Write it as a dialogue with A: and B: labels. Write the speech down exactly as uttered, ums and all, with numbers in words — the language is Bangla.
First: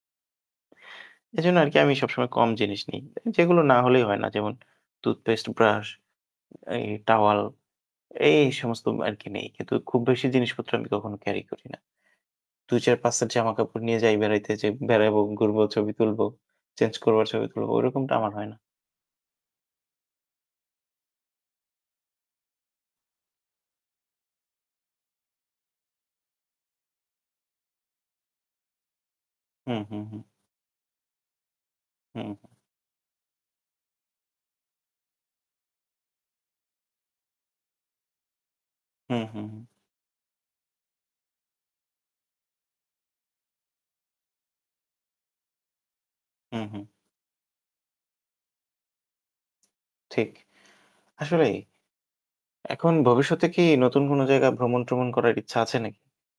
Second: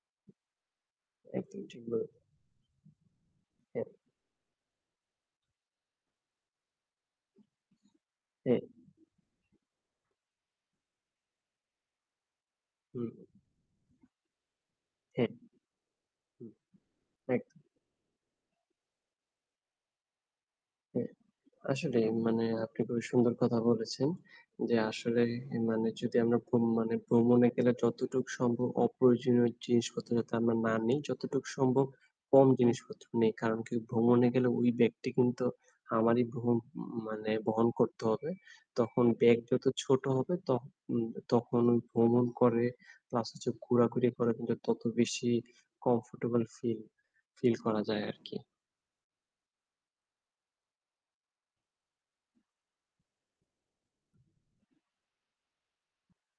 A: এজন্য
B: একদম
A: আরকি
B: ঠিক
A: আমি
B: বলেছেন।
A: সবসময় কম জিনিস নিই। এ যেগুলো না
B: হ্যাঁ।
A: হলেই হয় না। যেমন টুথপেস্ট, টুথব্রাশ, এই টাওয়াল এই, এই
B: হুম।
A: সমস্ত ম আরকি নেই। কিন্তু খুব বেশি জিনিসপত্র আমি কখনো ক্যারি করি না।
B: হুম।
A: দুই-চার-পাঁচ সেট জামাকাপড় নিয়ে যাই বেড়াইতে যাই। বেড়াইব,
B: একদম।
A: ঘুরব, ছবি তুলব।
B: হুম,
A: চেঞ্জ করব আর ছবি
B: একদম।
A: তুলব ঐরকমটা আমার হয় না।
B: হ্যা, আসলেই মানে আপনি খুবই সুন্দর কথা বলেছেন। যে আসলে এ মানে যদি আমরা ভ্রম মানে ভ্রমণে গেলে যতটুক সম্ভব অপ্রয়োজনীয়
A: হুম, হুম,
B: জিনিসপত্র
A: হুম।
B: যাতে আমরা না নেই, যতটুক সম্ভব
A: হুম, হু।
B: কম জিনিসপত্র নেই। কারণ কি? ভ্রমণে গেলে ওই ব্যাগটি কিন্তু আমারই বহন উম মানে বহন করতে হবে। তখন
A: হুম,
B: ব্যাগ
A: হুম, হু।
B: যত ছোট হবে তখ উম তখন ওই ভ্রমণ করে প্লাস হচ্ছে ঘুরাঘুরি করে কিন্তু তত বেশি কমফোর্টেবল
A: হুম,
B: ফিল
A: হুম।
B: ফিল করা যায় আরকি।
A: ঠিক। আসলেই এখন ভবিষ্যতে কি নতুন কোন জায়গায় ভ্রমণ-ট্রমণ করার ইচ্ছা আছে নাকি?